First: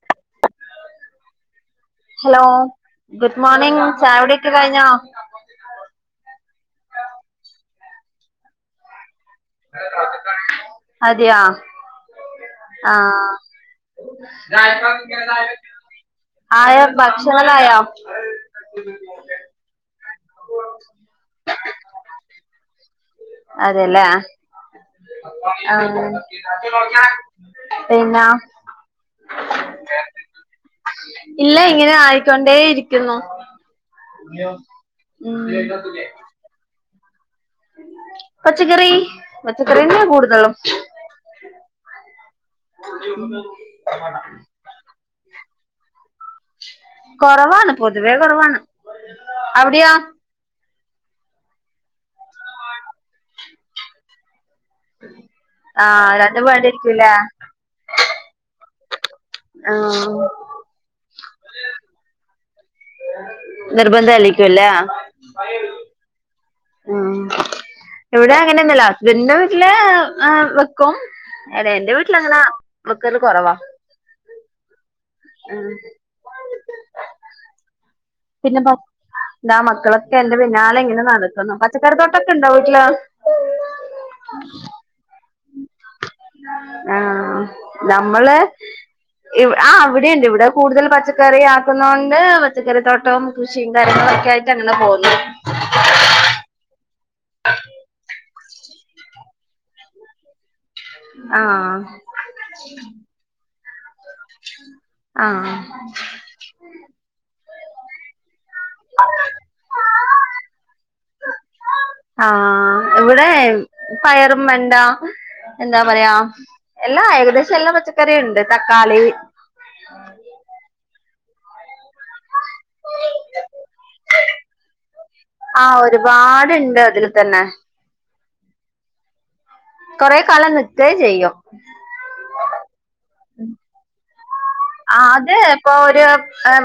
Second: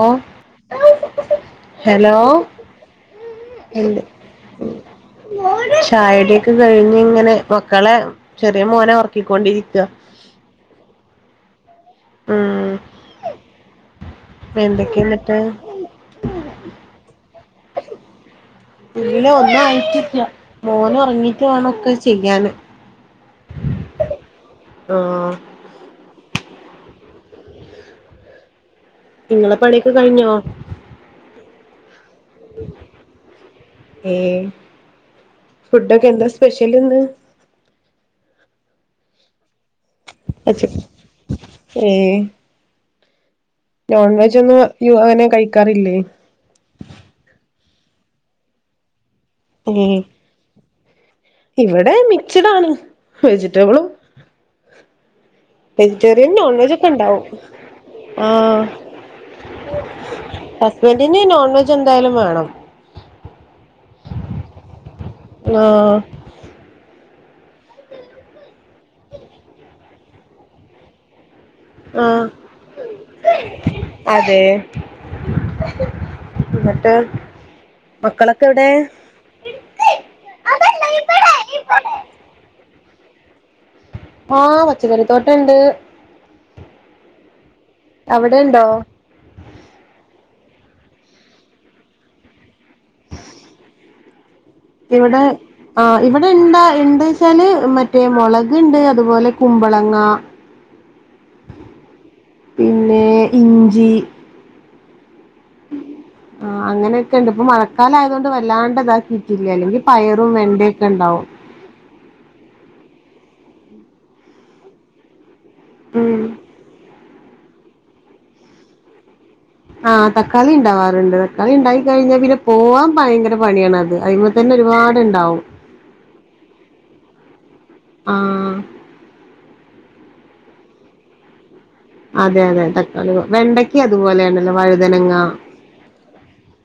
ഓ hello good morning ചായ കുടിയൊക്കെ കഴിഞ്ഞോ- ചായകുടിയൊക്കെ കഴിഞ്ഞു ഇങ്ങനെ മക്കളെ ചെറിയ മോനെ ഉറക്കിക്കൊണ്ടിരിക്ക അതെയാ ഉം ആഹ് എന്തൊക്കെയ എന്നിട്ട് [unintelligible] ആയാ ഭക്ഷണായ ഇല്ല ഒന്നും ആയിട്ടില്ല മോനെ ഉറങ്ങിട്ട് വേണൊക്കെ ചെയ്യാനെ [unintelligible] അതെല്ലാം ആഹ് [unintelligible] പിന്നെ നിങ്ങളെ പണിയൊക്കെ കഴിഞ്ഞോ- ഇല്ല ഇങ്ങനെ ആയി. കൊണ്ടേയിരിക്കുന്നു ഏ ഉം ഫുഡൊക്കെ എന്താ സ്പെഷ്യൽ എന്ത് പച്ചക്കറി പച്ചക്കറന്നെ കൂടു [unintelligible] ഏഹ് [unintelligible] [inaudible] നോൺ വെജ് ഒന്നും നി അങ്ങനെ കഴിക്കാറില്ലേ കൊറവാണ് പൊതുവേ കുറവാണ് ഏ അവിടെയൊ ഇവിടെ മിക്സ്ഡാണ് വെജിറ്റബിളും ആഹ് വെജിറ്റേറിയൻ രണ്ടും നോൺ വെജഒക്കെ വേണ്ടിയിരിക്കൂല്ലേ ഇണ്ടാവും. ആഹ് ആഹ് ഹസ്ബന്റിനെ നോൺവെജ് എന്തായാലും വേണം. നിർബന്ധം യിരിക്കുമല്ലേ ആഹ് ഉം ഇവിടെ അങ്ങനെന്നുല്ല ഹസ്ബൻഡിന്റെ വീട്ടിലെ വെക്കും അതെ എന്റെ വീട്ടില ആഹ് അങ്ങനെ വെക്കലെ കുറവാ അതെ ഉം എന്നിട്ട് മക്കളൊക്കെ പിന്നെ എവിടെ പ- ദാ മക്കളൊക്കെ എന്റെ പിന്നാലെ ഇങ്ങനെ നടക്കുന്നു പച്ചക്കറി തോട്ടൊക്കെ ഉണ്ടാ വീട്ടിലെ ആഹ് പച്ചക്കറിത്തോട്ടണ്ട് ആഹ് നമ്മള് അവിടെ ഉണ്ടോ ആ അവിടെണ്ട് ഇവിടെ കൂടുതൽ പച്ചക്കറി ആക്കുന്നുണ്ട് പച്ചക്കറി തൊട്ട ഇപ്പൊ കൃഷിയും കാര്യങ്ങളും ഒക്കെ ആയിട്ട് ഇവിടെ ആഹ് ഇവിടെ ഇണ്ട ഇണ്ട്ച്ചാല് മറ്റേ മൊളക് ണ്ട് അതുപോലെ കുമ്പളങ്ങ ആഹ് പിന്നെ ഇഞ്ചി ആഹ് ആ അങ്ങനൊക്കെണ്ട് ഇപ്പൊ മഴക്കാലയതോണ്ട് വല്ലാണ്ട് ഇതാക്കിട്ടില്ലല്ലോ ല്ലെങ്കി പയറും വെണ്ടൊക്കെണ്ടാവും ആഹ് ഇവിടെ പയറും വെണ്ട എന്താ പറയാ ഉം എല്ലാ ഏകദേശം എല്ലാ പച്ചക്കറികളുംണ്ട് തക്കാളി ആഹ് തക്കളിണ്ടാവാറുണ്ട് അത്ണ്ടായി കഴിഞ്ഞാ പിന്നെ പോവാൻ ഭയങ്കര പണിയാണത് അയിമെതന്നെ ഒരുപാട്ണ്ടാവും ആഹ് ഒരുപാട്ണ്ട് അതിൽ തന്നെ ആഹ് കൊറെ കാലം നിക്കേംചെയ്യും അതെ അതെ തക്കാളി വെണ്ടക്കിം അതുപോലെന്നെ ആ അത് പ്പൊ ഒരു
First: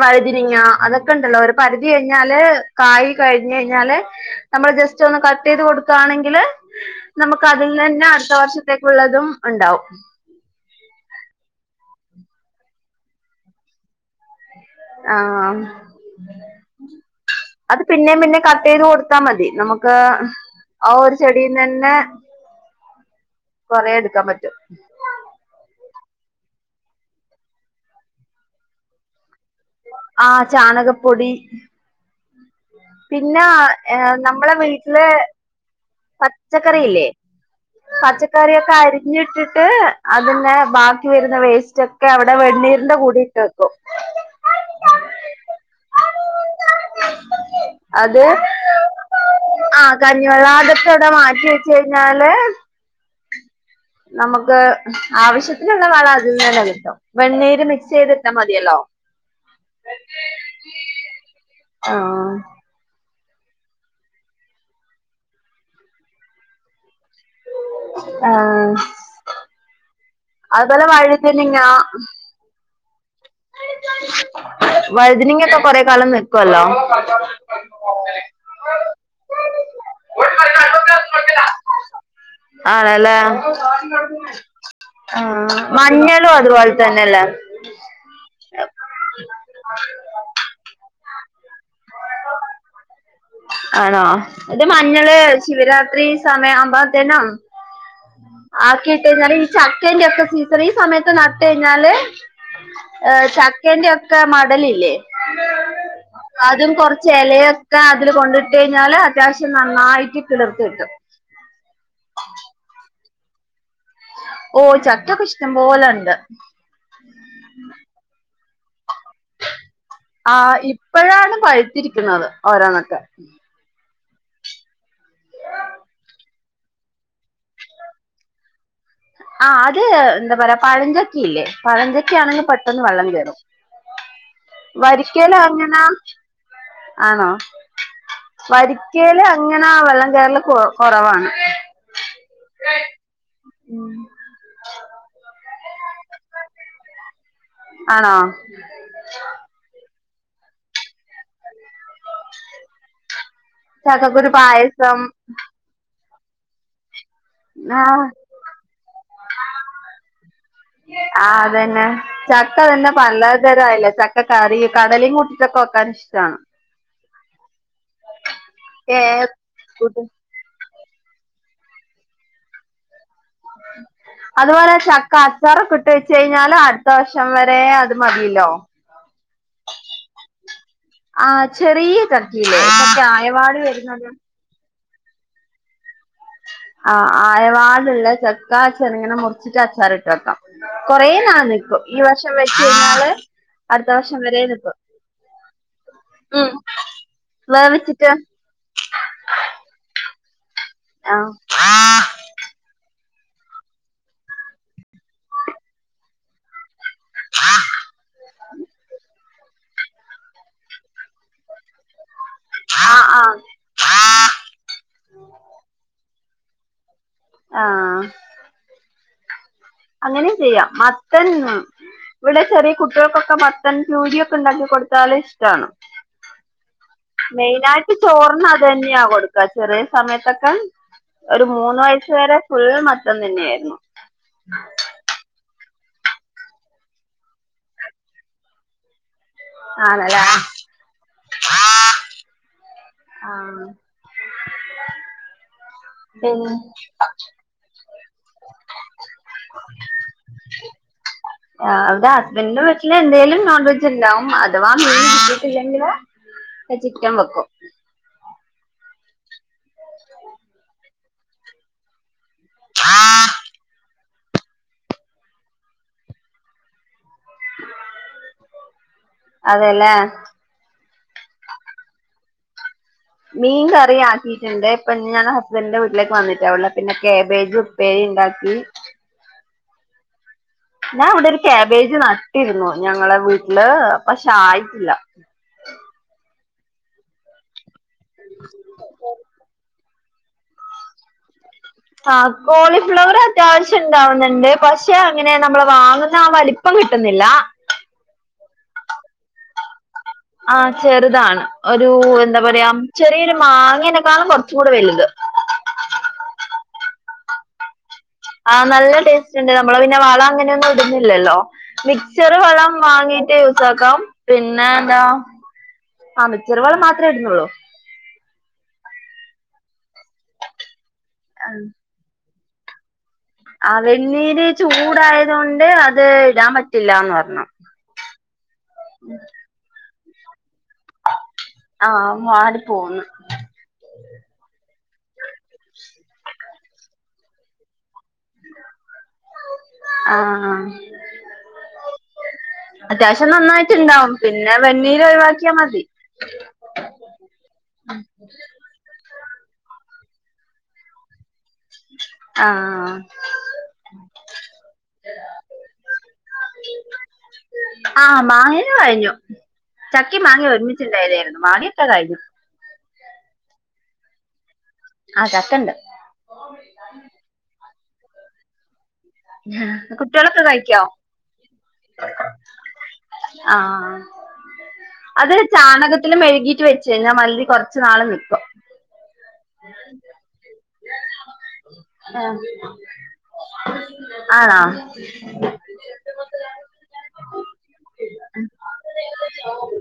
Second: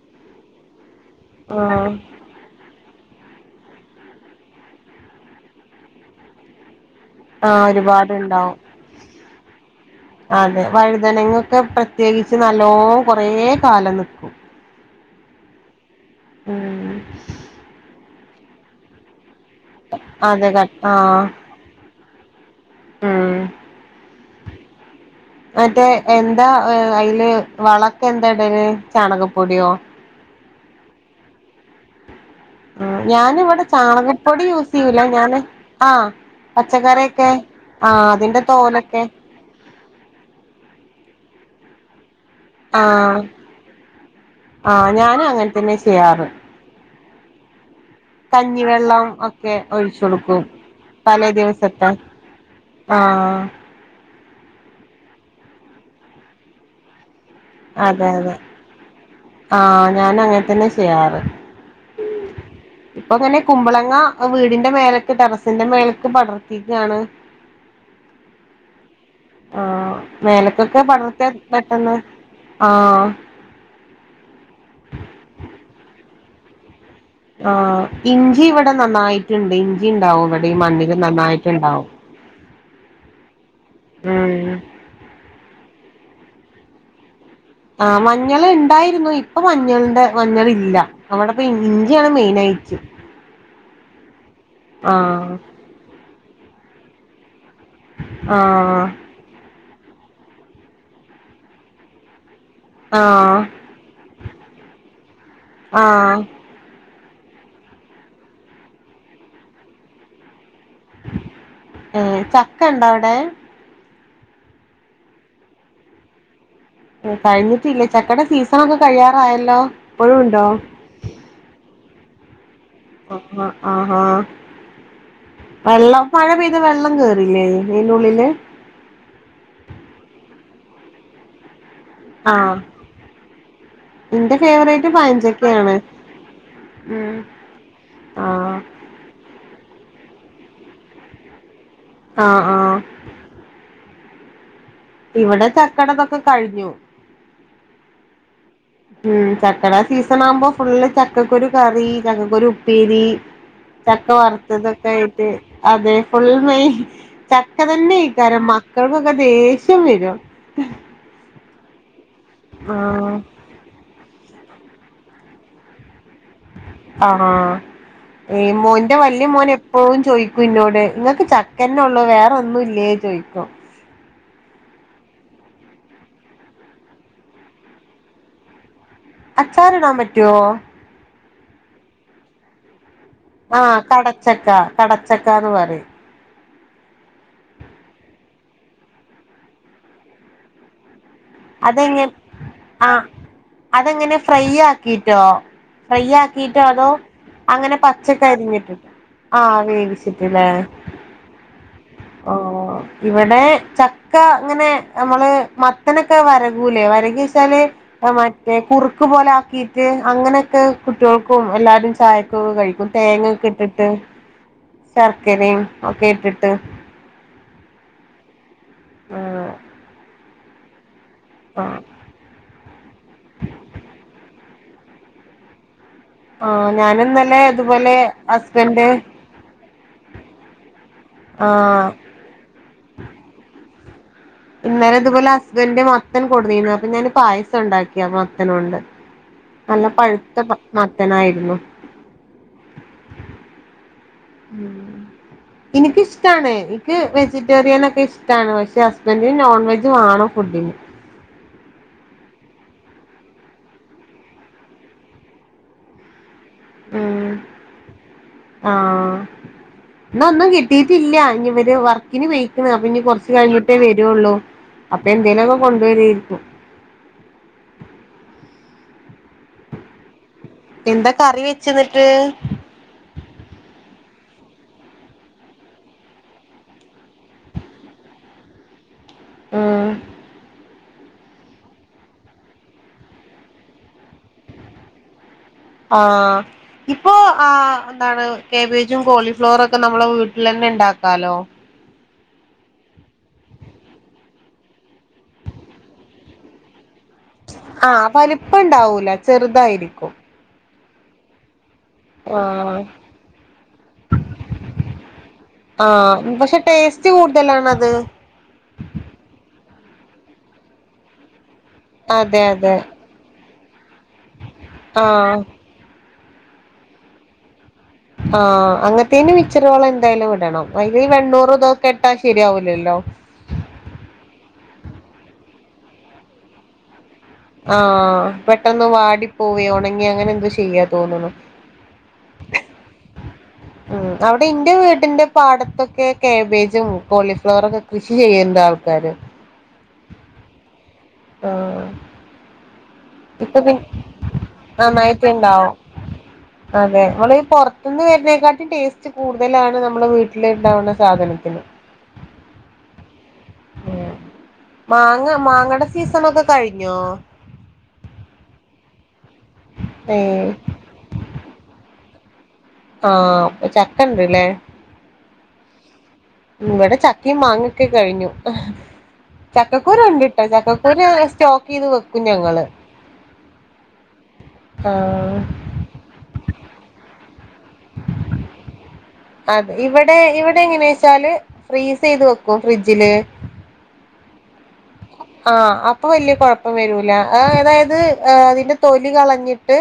വഴുതിനിങ്ങ അതൊക്കെണ്ടല്ലോ ഒരു ആഹ് പരിധി കഴിഞ്ഞ ഞ്ഞാല് കായ് കഴിഞ്ഞയിഞ്ഞാല് നമ്മള് ജസ്റ്റ് ഒന്ന് കട്ടെയ്ത് കൊടുക്കാണെങ്കില് നമുക്ക് ആഹ് അതിൽന്നന്നെ അട്ത്ത ഒരുപാടുണ്ടാവും വർഷത്തേക്കുള്ളതും ഒണ്ടാവും അതെ വഴുതനങ്ങൊക്കെ പ്രത്യേകിച്ച് നല്ലോ കൊറേ കാലം നിക്കും ആഹ് ഉം അത് പിന്നേും പിന്നേ കട്ടയ്ത് കൊടുത്താ മതി നമുക്ക് അതെ ക ആ ഒരു ആഹ് ചെടിന്ന്ന്നെ ഉം കൊറെ എടുക്കാൻ പറ്റും മറ്റേ എന്താ അയിൽ വളൊക്കെന്താ ഇടൽ ചാണകപ്പൊടിയോ ആഹ് ചാണകപ്പൊടി ആഹ് പിന്ന ഞാനിവിടെ എ ചാണകപ്പൊടി നമ്മളെ യൂസ് ചെയ്യൂല വീട്ട്ല് ഞാന് ആഹ് പച്ചക്കറില്ലേ പച്ചക്കറിയൊക്കെ ആഹ് അതിന്റെ പച്ചക്കറിയൊക്കെ തോലൊക്കെ അരിഞ്ഞിട്ടിട്ട് അതിന്ന് ബാക്കി വരുന്ന വേസ്റ്റോ ക്കെ അവിടെ വെണ്ണീരിന്റെ ആഹ് പൊടി ഇട്ട് വെക്കും ആഹ് ഞാനും അങ്ങനെ തന്നെ ചെയ്യാറ് അത് കഞ്ഞിവെള്ളം ഒക്കെ ആഹ് ഒഴിച്ചു കൊടുക്കും കഞ്ഞിവെള്ളാ അകത് തലേ മാറ്റിച്ച് ദിവസത്തെ കഴിഞ്ഞാല് ആഹ് നമുക്ക് ആവശ്യത്തിനുള്ള വളതിന്നന്നെ കിട്ടും വെണ്ണീ ത് അതെ മിക്സെയ്തിട്ടാ അതെ മതിയല്ലോ ആഹ് ഞാനങ്ങന തന്നെ ചെയ്യാറ് ആ ഇപ്പൊങ്ങനെ കുമ്പളങ്ങ വീടിന്റെ മേലക്ക് ടെറസിന്റെ മേലക്ക് പടർത്തിക്കാണ് ആഹ് ആഹ് മേലക്കൊക്കെ പടർത്തിയ വഴുതനങ്ങ പെട്ടെന്ന് ആഹ് വഴ്തിനങ്ങക്കെ കൊറെ കാലം നിക്കോല്ലോ ആഹ് ഇഞ്ചിവിടെ നന്നായിറ്റുണ്ട് ഇഞ്ചിണ്ടാവും വിടെ ഈ മണ്ണില് നന്നായിട്ടുണ്ടാവും ആണല്ലേ ഉം ആഹ് മഞ്ഞളും അതുപോല തന്നല്ലേ ആ മഞ്ഞള്ണ്ടായിരുന്നു ഇപ്പൊ മഞ്ഞളിന്റെ മഞ്ഞളില്ല അവിടെപ്പൊ ഇഞ്ചിയണ് മെയിനായിറ്റ് ആണോ ഇത് മഞ്ഞള് ആഹ് ശിവരാത്രി സമയാവുംമ്പത്തേനും ആഹ് ആക്കിട്ട്ഴിഞ്ഞാല് ഈ ചക്കേന്റെ ഒക്കെ സീസൺ ഈ സമയത്ത് നട്ട്ഴിഞ്ഞാല് ആഹ് ചക്കേന്റെ ഒക്ക മടലില്ലേ ആഹ് അതും കുറച്ചേലോക്കെ അതില് കൊണ്ടിട്ട് കഴിഞ്ഞാല് അത്യാവശ്യം നന്നായിട്ട് കിളിർത്തു കിട്ടും ഏഹ് ചക്കണ്ടോ അവോടെ ഓ ചക്കക്കെ ഇഷ്ട്ടമ്പോലെണ്ട് കഴിഞ്ഞിട്ടില്ലേ ചക്കട സീസണക്കെ കഴിയാറായല്ലോ പ്പഴുംണ്ടോ ഇപ്പോഴാണ് പഴുത്തിരിക്കുന്നത് ഓരാന്നൊക്കെ ആഹ് ആഹാ വെള്ളം മഴ പെയ്താ വെള്ളം കേറില്ലേ അയിന്റുള്ളിൽ ആ അത് എന്താ പറയ പഴഞ്ചക്ക ഇല്ലേ പഴഞ്ചക്ക ചക്കേ ആണെങ്കിൽ ആഹ് പെട്ടെന്ന് വെള്ളം കയറും എന്റെ ഫേവറേറ്റ് പഴഞ്ചക്കയാണ് വരിക്കലങ്ങനെ ഉം ആണോ ആഹ് വരിക്കല് അങ്ങനെ വെള്ളം കേറൽ കൊ കൊറവാണ് ആഹ് ആഹ് ഉം ഇവിടെ ചക്കടതൊക്കെ കഴിഞ്ഞു ആണോ ഉം ചക്കട സീസൺ ആവുമ്പോ ഫുള്ള് ചക്ക ചക്കകുരു കറി ചക്കകുരു ഉപ്പീരി ചക്ക ചക്കക്കുരു പായസം വറുത്തതൊക്കെയിട്ട് അതെ ഫുൾ മ്മേ ചക്ക തന്നെ ആഹ് എയ്ക്കാരം മക്കൾക്കൊക്കെ ദേഷ്യം വരും ആഹ് അതന്നെ ചക്കതെന്നെ ആഹ് പല രല്ല ചക്കക്കറി കടലേം കൂട്ടിട്ടൊക്കെ വെക്കാൻ ഇഷ്ടാണ് ആണോ [unintelligible] ഏഹ് വല്യമോനെപ്പഴും കൂട്ടും ചോയി കുന്നോട് ങ്ങക്ക് ചക്കന്നെള്ളൂ വേറെന്നും ഇല്ലേ ചോയ്ക്കും അതെപോലെ ചക്ക അച്ചാറക്കെട്ടു വെച്ച്ഴിഞ്ഞാല് അടുത്ത വർഷം വരെ അത് മതില്ലോ അച്ചാർടാൻ പറ്റോ ആഹ് ചെറിയ ചക്കില്ലേ ആഹ് കടച്ചക്ക കടച്ചക്കാന്ന് പറയും ആ ആയവാന്നുള്ള ചെക്ക ചെറ്ങ്ങനെ മുറിച്ചിട്ട് അച്ചാർട്ട് വെക്കാം കുറെ നാൾ നിക്കും ഈ അതെങ്ങെ വർഷം വെച്ച് ആഹ് കയിഞ്ഞാല് അടുത്ത അതെങ്ങനെ വർഷം വരെ ഫ്രൈ നിക്കും ആക്കിട്ടോ ഫ്രൈ ഉം ആകീട്ടോ അതോ അങ്ങനെ വേവിച്ചിട്ട് പച്ചക്കരിഞ്ഞിട്ടോ ആഹ് വേവിച്ചിട്ടല്ലേ ആഹ് ആഹ് ഇവിടെ ചക്ക ഇങ്ങനെ നമ്മള് മത്തന വരകൂലേ വരക വച്ചാല് മറ്റേ കുറുക്ക് പോലാക്കി ഉം അങ്ങനെക്കെ കുട്ടിയൾക്കും എല്ലാരും ചയക്കും കഴിക്കും ആ ആ തേങ്ങൊക്കെ ഇട്ടിട്ട് ശർക്കരയുക്കെ ഇട്ടിട്ട് ആഹ് ആഹ് അങ്ങനിം ചെയ്യാം മത്തൻ ആഹ് ഇവിടെ ചെറിയ കുട്ടിൾക്കൊക്കെ മത്തൻ ചൂടിയൊക്കെണ്ടാക്കി കൊടുത്താല് ഇഷ്ടാണ് ആഹ് ഞാനിന്നലെ മെയിന ആയിട്ട് ഇതുപോലെ ചോറിന് അതെ ഹസ്ബൻഡ് ന്നെയാ കൊടുക്കാ ചെറിയ സമയത്തൊക്കെ ഒരു മൂന്ന് ആഹ് വയസ് വരെ ഫുൾ മത്തൻ തന്നെയായിരുന്നു ഇന്നലെ ഇതെപോലെ ഹസ്ബൻഡന്റെ മത്തൻ കെടുന്നീന്നു അപ്പൊ ഞാന് പായസംണ്ടാക്കിയാ മത്തനൊണ്ട് നല്ല ആണല്ലേ പഴുത്ത മത്തനായിരുന്നു ആഹ് ഉം ഇനിക്കിഷ്ടാണ് എനിക്ക് വെജിറ്റേറിയൻ ഒക്കെ ഇഷ്ട്ടാണ് പക്ഷെ ഹസ്ബന്റിന് നോൺ വെജ് വേണം ഫുഡിന് ഉ [inaudible] ആ വിടെ ഹസ്ബൻറിന്റെ വീട്ടിൽ എന്തേങ്കലും നോൺവെജ് ഇണ്ടാവും അഥവാ മീൻട്ടില്ലെങ്കിൽ [inaudible] ചിക്കൻവെക്കും ആ ഇന്നൊന്നും കിട്ടിട്ടില്ല ഇനിവര് വർ ഇനി വെയക്കുന്ന അപ്പൊ ഇനി കൊറച്ച് കഴിഞ്ഞൊട്ടേ വരുള്ളൂ അപ്പൊന്തേലുക്കെ കൊണ്ട് വരി കൊണ്ടുവരെരിക്കും അതെല്ലേ എന്താ കറി വെച്ച്ന്ന്ട്ട് മീൻ കറി ആക്കിയിട്ട്ണ്ട് ഇപ്പം ഞാൻ ഹസ്ബൻഡിന്റെ വീട്ടിലേക്ക് വന്നിട്ടാള്ളെ പിന്നെ കേബേജും പ്പേരിണ്ടാക്കി ഉം ഞാവ്ടെ ഒരു കാബേജ് നട്ടിരുന്നു ഞങ്ങളെ വീട്ട്ല് പക്ഷായില്ല. ആഹ് ഇപ്പോ ആഹ് എന്താണ് കാബേജും കോളിഫ്ലവറൊക്കെ നം നമ്മളെ വീട്ടിലെന്നെണ്ടാക്കാലോ ആഹ് കോളിഫ്ലവറത്യാവശ്യം ഉണ്ടാവുന്നിണ്ട് പഷെ അങ്ങനെ നമ്മള് വാങ്ങുന്ന ആഹ് വലി പ്പങ്കിട്ട്ന്നില്ല ആഹ് വലിപ്പം ഉണ്ടാവൂല ചെറുതായിരിക്കും. ആഹ് ചെറിതാണ് ഒരു എന്താ പറയാ ആഹ് ചെറീയൊരു മാങ്ങനെക്കാളും കൊർച്ചുങ്കൂടെ വെലുത് ആഹ് പഷെ ടേസ്റ്റ് കൂട്തലാണത്. ആഹ് നല്ല ടേസ്റ്റിണ്ട് നമ്മള് പിന്നെ വളങ്ങനൊന്നും ഇടുന്നില്ലല്ലോ. മിക്ച്ചർ അതെ വളം അതെ വാങ്ങീട്ട് യൂസാക്കാം പിന്നെ ഏതാ ആഹ് ആ മിച്ചറ് വളം മാത്രേ ഇട്ന്നുള്ളൂ ആഹ് അങ്ങൻത്തീന് മിച്ചറ് വളം എന്തായ്ലും ഇടണം അയ്നീ വണ്ണൂറുതൊ കെട്ടാ ശെരിയാവൂലല്ലോ ആ വെണ്ണീര് ചൂടായത് കൊണ്ട് അത് ഇടാൻ പറ്റില്ലാന്ന് പറഞ്ഞ് ആഹ് പെട്ടന്ന് വാടിപ്പോവേ ഒണങ്ങേ അങ്ങനെ എന്തോ ചെയ്യാ തോന്നുന്നു ആഹ് വാടി പോകുന്നു. ഉം അവ്ടെ ഇന്റെ വീടിന്റെ പാടത്തൊക്ക കാബേജും കോളിഫ്ലവറൊക്കെ കൃഷി ചെയ്യിണ്ട് ആൾക്കാര് ആഹ് ആഹ് അത്യാവശ്യം ഇപ്പൊ പി നന്നായിട്ട്ണ്ടാവും പിന്നെ വെണ്ണീര് ഒഴിവാക്കിയാൽ നന്നായിട്ടുണ്ടാവും മതി. അതെ ഇങ്ങളീ പൊർത്തിന്ന് വെര്നേ കാട്ടി ടസ്റ്റ് കൂടുതലാണ് നമ്മുടെ വീട്ടില്ണ്ടാവ്ണ സാധനത്തിന്. ആഹ് ആഹ് ഏഹ് മാങ്ങ മാങ്ങടെ സീസണൊക്കെ കഴിഞ്ഞോ? ആഹ് മാങ്ങെ കഴിഞ്ഞു ഏ ചക്കിം മാങ്ങിം ഒര്മിച്ചിണ്ടായ്തേനു മാങ്ങ്യൊക്കെ കയ്ഞ്ഞു. ആഹ് പ്പ ചക്കണ്ട് ലേ ആഹ് ചക്കണ്ട് ഇവിടെ ചക്കിം മാങ്ങക്കെ കഴിഞ്ഞു. ചക്കക്കുരു കുട്ടികളൊക്കെ ഇൻക്കിഷ്ടാ കഴിക്കോ ചക്കക്കുരു ഞങള് സ്റ്റോക്കീത് വെക്കും ഞങ്ങള്. ആഹ് ആ അത് ആഹ് ചാണക മെഴുകീട്ട് വെച്ച് [unintelligible] മല്ലി കൊർച്ച് നാള് നിക്കും. അ ഇവടെ ഇവടെ എങ്ങനേച്ചാല് ഫ്രീസെയ്ത് വെക്കും ഫ്രിഡ്ജില്. ആണോ? ആഹ് അപ്പൊ വല്ല്യെ കൊഴപ്പം വരൂല ആ അതായത് ഏ അതിന്റെ തൊലി കളഞ്ഞിട്ട്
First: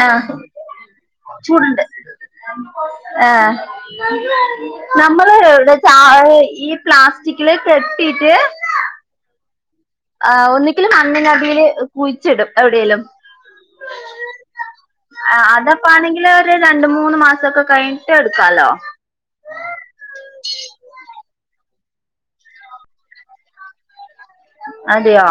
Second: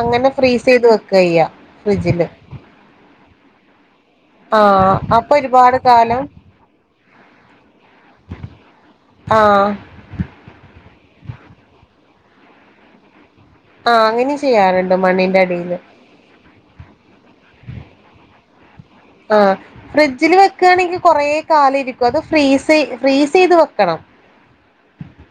അങ്ങനെ ആഹ് ഫ്രീസെയ്ത് വെക്കാ എയ്യാ ചൂടുണ്ട് ഫ്രിഡ്ജില് ആഹ് ആഹ് അപ്പൊ നമ്മള് ഇവിടെ ഒരുപാട് ച കാലം ഈ പ്ലാസ്റ്റിക്കില് കെട്ടിട്ട് ആഹ് ആ ഒന്നിങ്കില് മണ്ണിനടീല് കുഴിച്ചിടും എവ്ടീലും ആഹ് അങ്ങനെ ചെയ്യാറുണ്ട് മണ്ണിന്റെ ആഹ് അടിയില്. അതപ്പാണെങ്കില് രണ്ട് മൂന്ന് മാസൊക്കെ കയിൻട്ട് ഇടുക്കാലോ. ആഹ് ഫ്രിഡ്ജില് വെക്കാണെങ്കിൽ കൊറേ കാലിരിക്കും അത് ഫ്രീസെ ഫ്രീസെയ്ത് വെക്കണം. അതെയോ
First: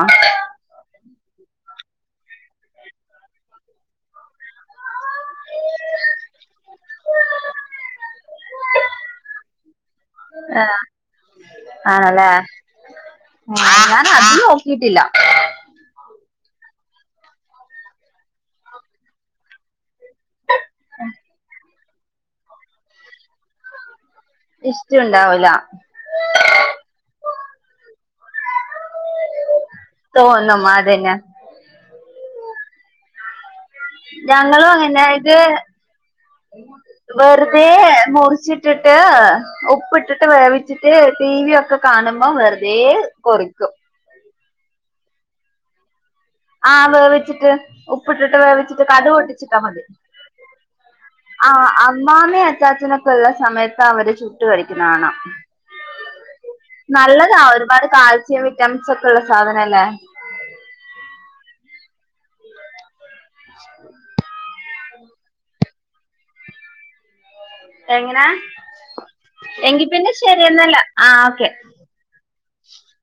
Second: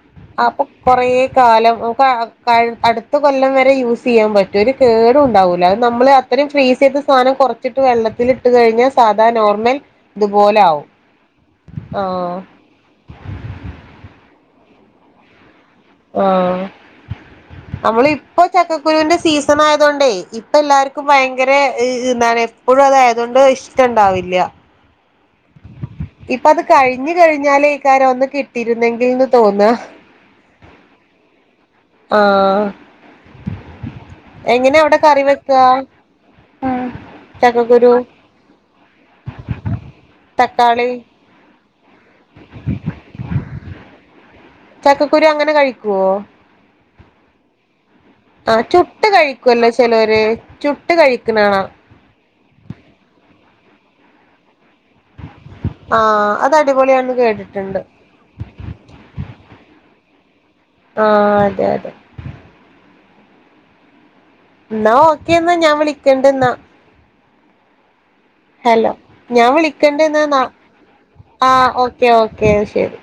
അപ്പൊ കൊറേ കാലം ക കഴ് അടുത്ത കൊല്ലം വരെ യൂസ്സെയ്യാൻ പറ്റും ഒരു കേട് ടുണ്ടാവൂല്ല അത് നമ്മള് അത്രെം ഫ്രീസെയ്ത സാനം കൊർച്ചിട്ട് വെള്ളത്തില് ത് കഴിഞ്ഞാ സാധാ നോർമൽ തുപോലെ ആഹ് ആവും ആണല്ലേ ആഹ് ആഹ് ഞാൻ അത് നോക്കിയിട്ടില്ല ആഹ് നമ്മള ഇപ്പൊ ചക്കക്കുരുന്റെ സീസൺ സണായതോണ്ടേ ഇപ്പ എല്ലാർക്കു ഭയങ്കര [unintelligible] എപ്പോഴും അതായതോണ്ട് ഇഷ്ടണ്ടാവില്ല ഇഷ്ടണ്ടാവൂല. ഇപ്പ അത് കഴിഞ്ഞു കഴിഞ്ഞാലൈ കാ രം ഒന്ന് കിട്ടിയിരുന്നെങ്കിൽന്ന് തോന്ന തോന്നമാരിയെന്ന ആഹ് ഞങ്ങളു എങ്ങനെ അവിടെ കറി അങ്ങന്നെത് വെക്കാ വെർതെ ചക്കക്കുരു മുറിച്ചിട്ടിട്ട് ഉപ്പിട്ടിട്ട് തക്കാളി വേവിച്ചിട്ട് ടി വി യൊക്കെ കാണുമ്പോം വെർതെ കൊറിക്കും. ചക്കക്കുരു അങ്ങനെ കഴിക്കോ ആഹ് വേവിച്ചിട്ട് ഉപ്പിട്ടിട്ട് ആഹ് വേവിച്ചിട്ട് ചുട്ട് കടു പൊട്ടിച്ചിട്ടാ കഴിക്കുവല്ലോ മതി ചെലോര് ചുട്ട് കഴിക്കണ കാണാം ആഹ് അ മ്മാമെ അച്ചാച്ചനൊക്കെ ഉള്ള സമയത്ത് അവര് ചിട്ട് കളിക്കുന്ന കാണാ ആഹ് അത് അടിപൊളിയാന്ന് നല്ലതാ കേട്ടിട്ടുണ്ട് ഒരുപാട് കാൽസ്യം വിറ്റാമിൻ സെക്കെ ഉള്ള സാധനല്ലേ. ആഹ് അതെ അതെ [inaudible] എന്നാ ഓക്കെ എന്നാ ഞാൻ വിളിക്കണ്ട്ന്നാ എങ്ങനെ ഹലോ ഞാൻ എങ്കി പിന്നെ വിളിക്കണ്ടന്നാ ശരിയെന്നല്ല ഓക്കെ ആഹ് ഓക്കേ ഓക്കേ ശരി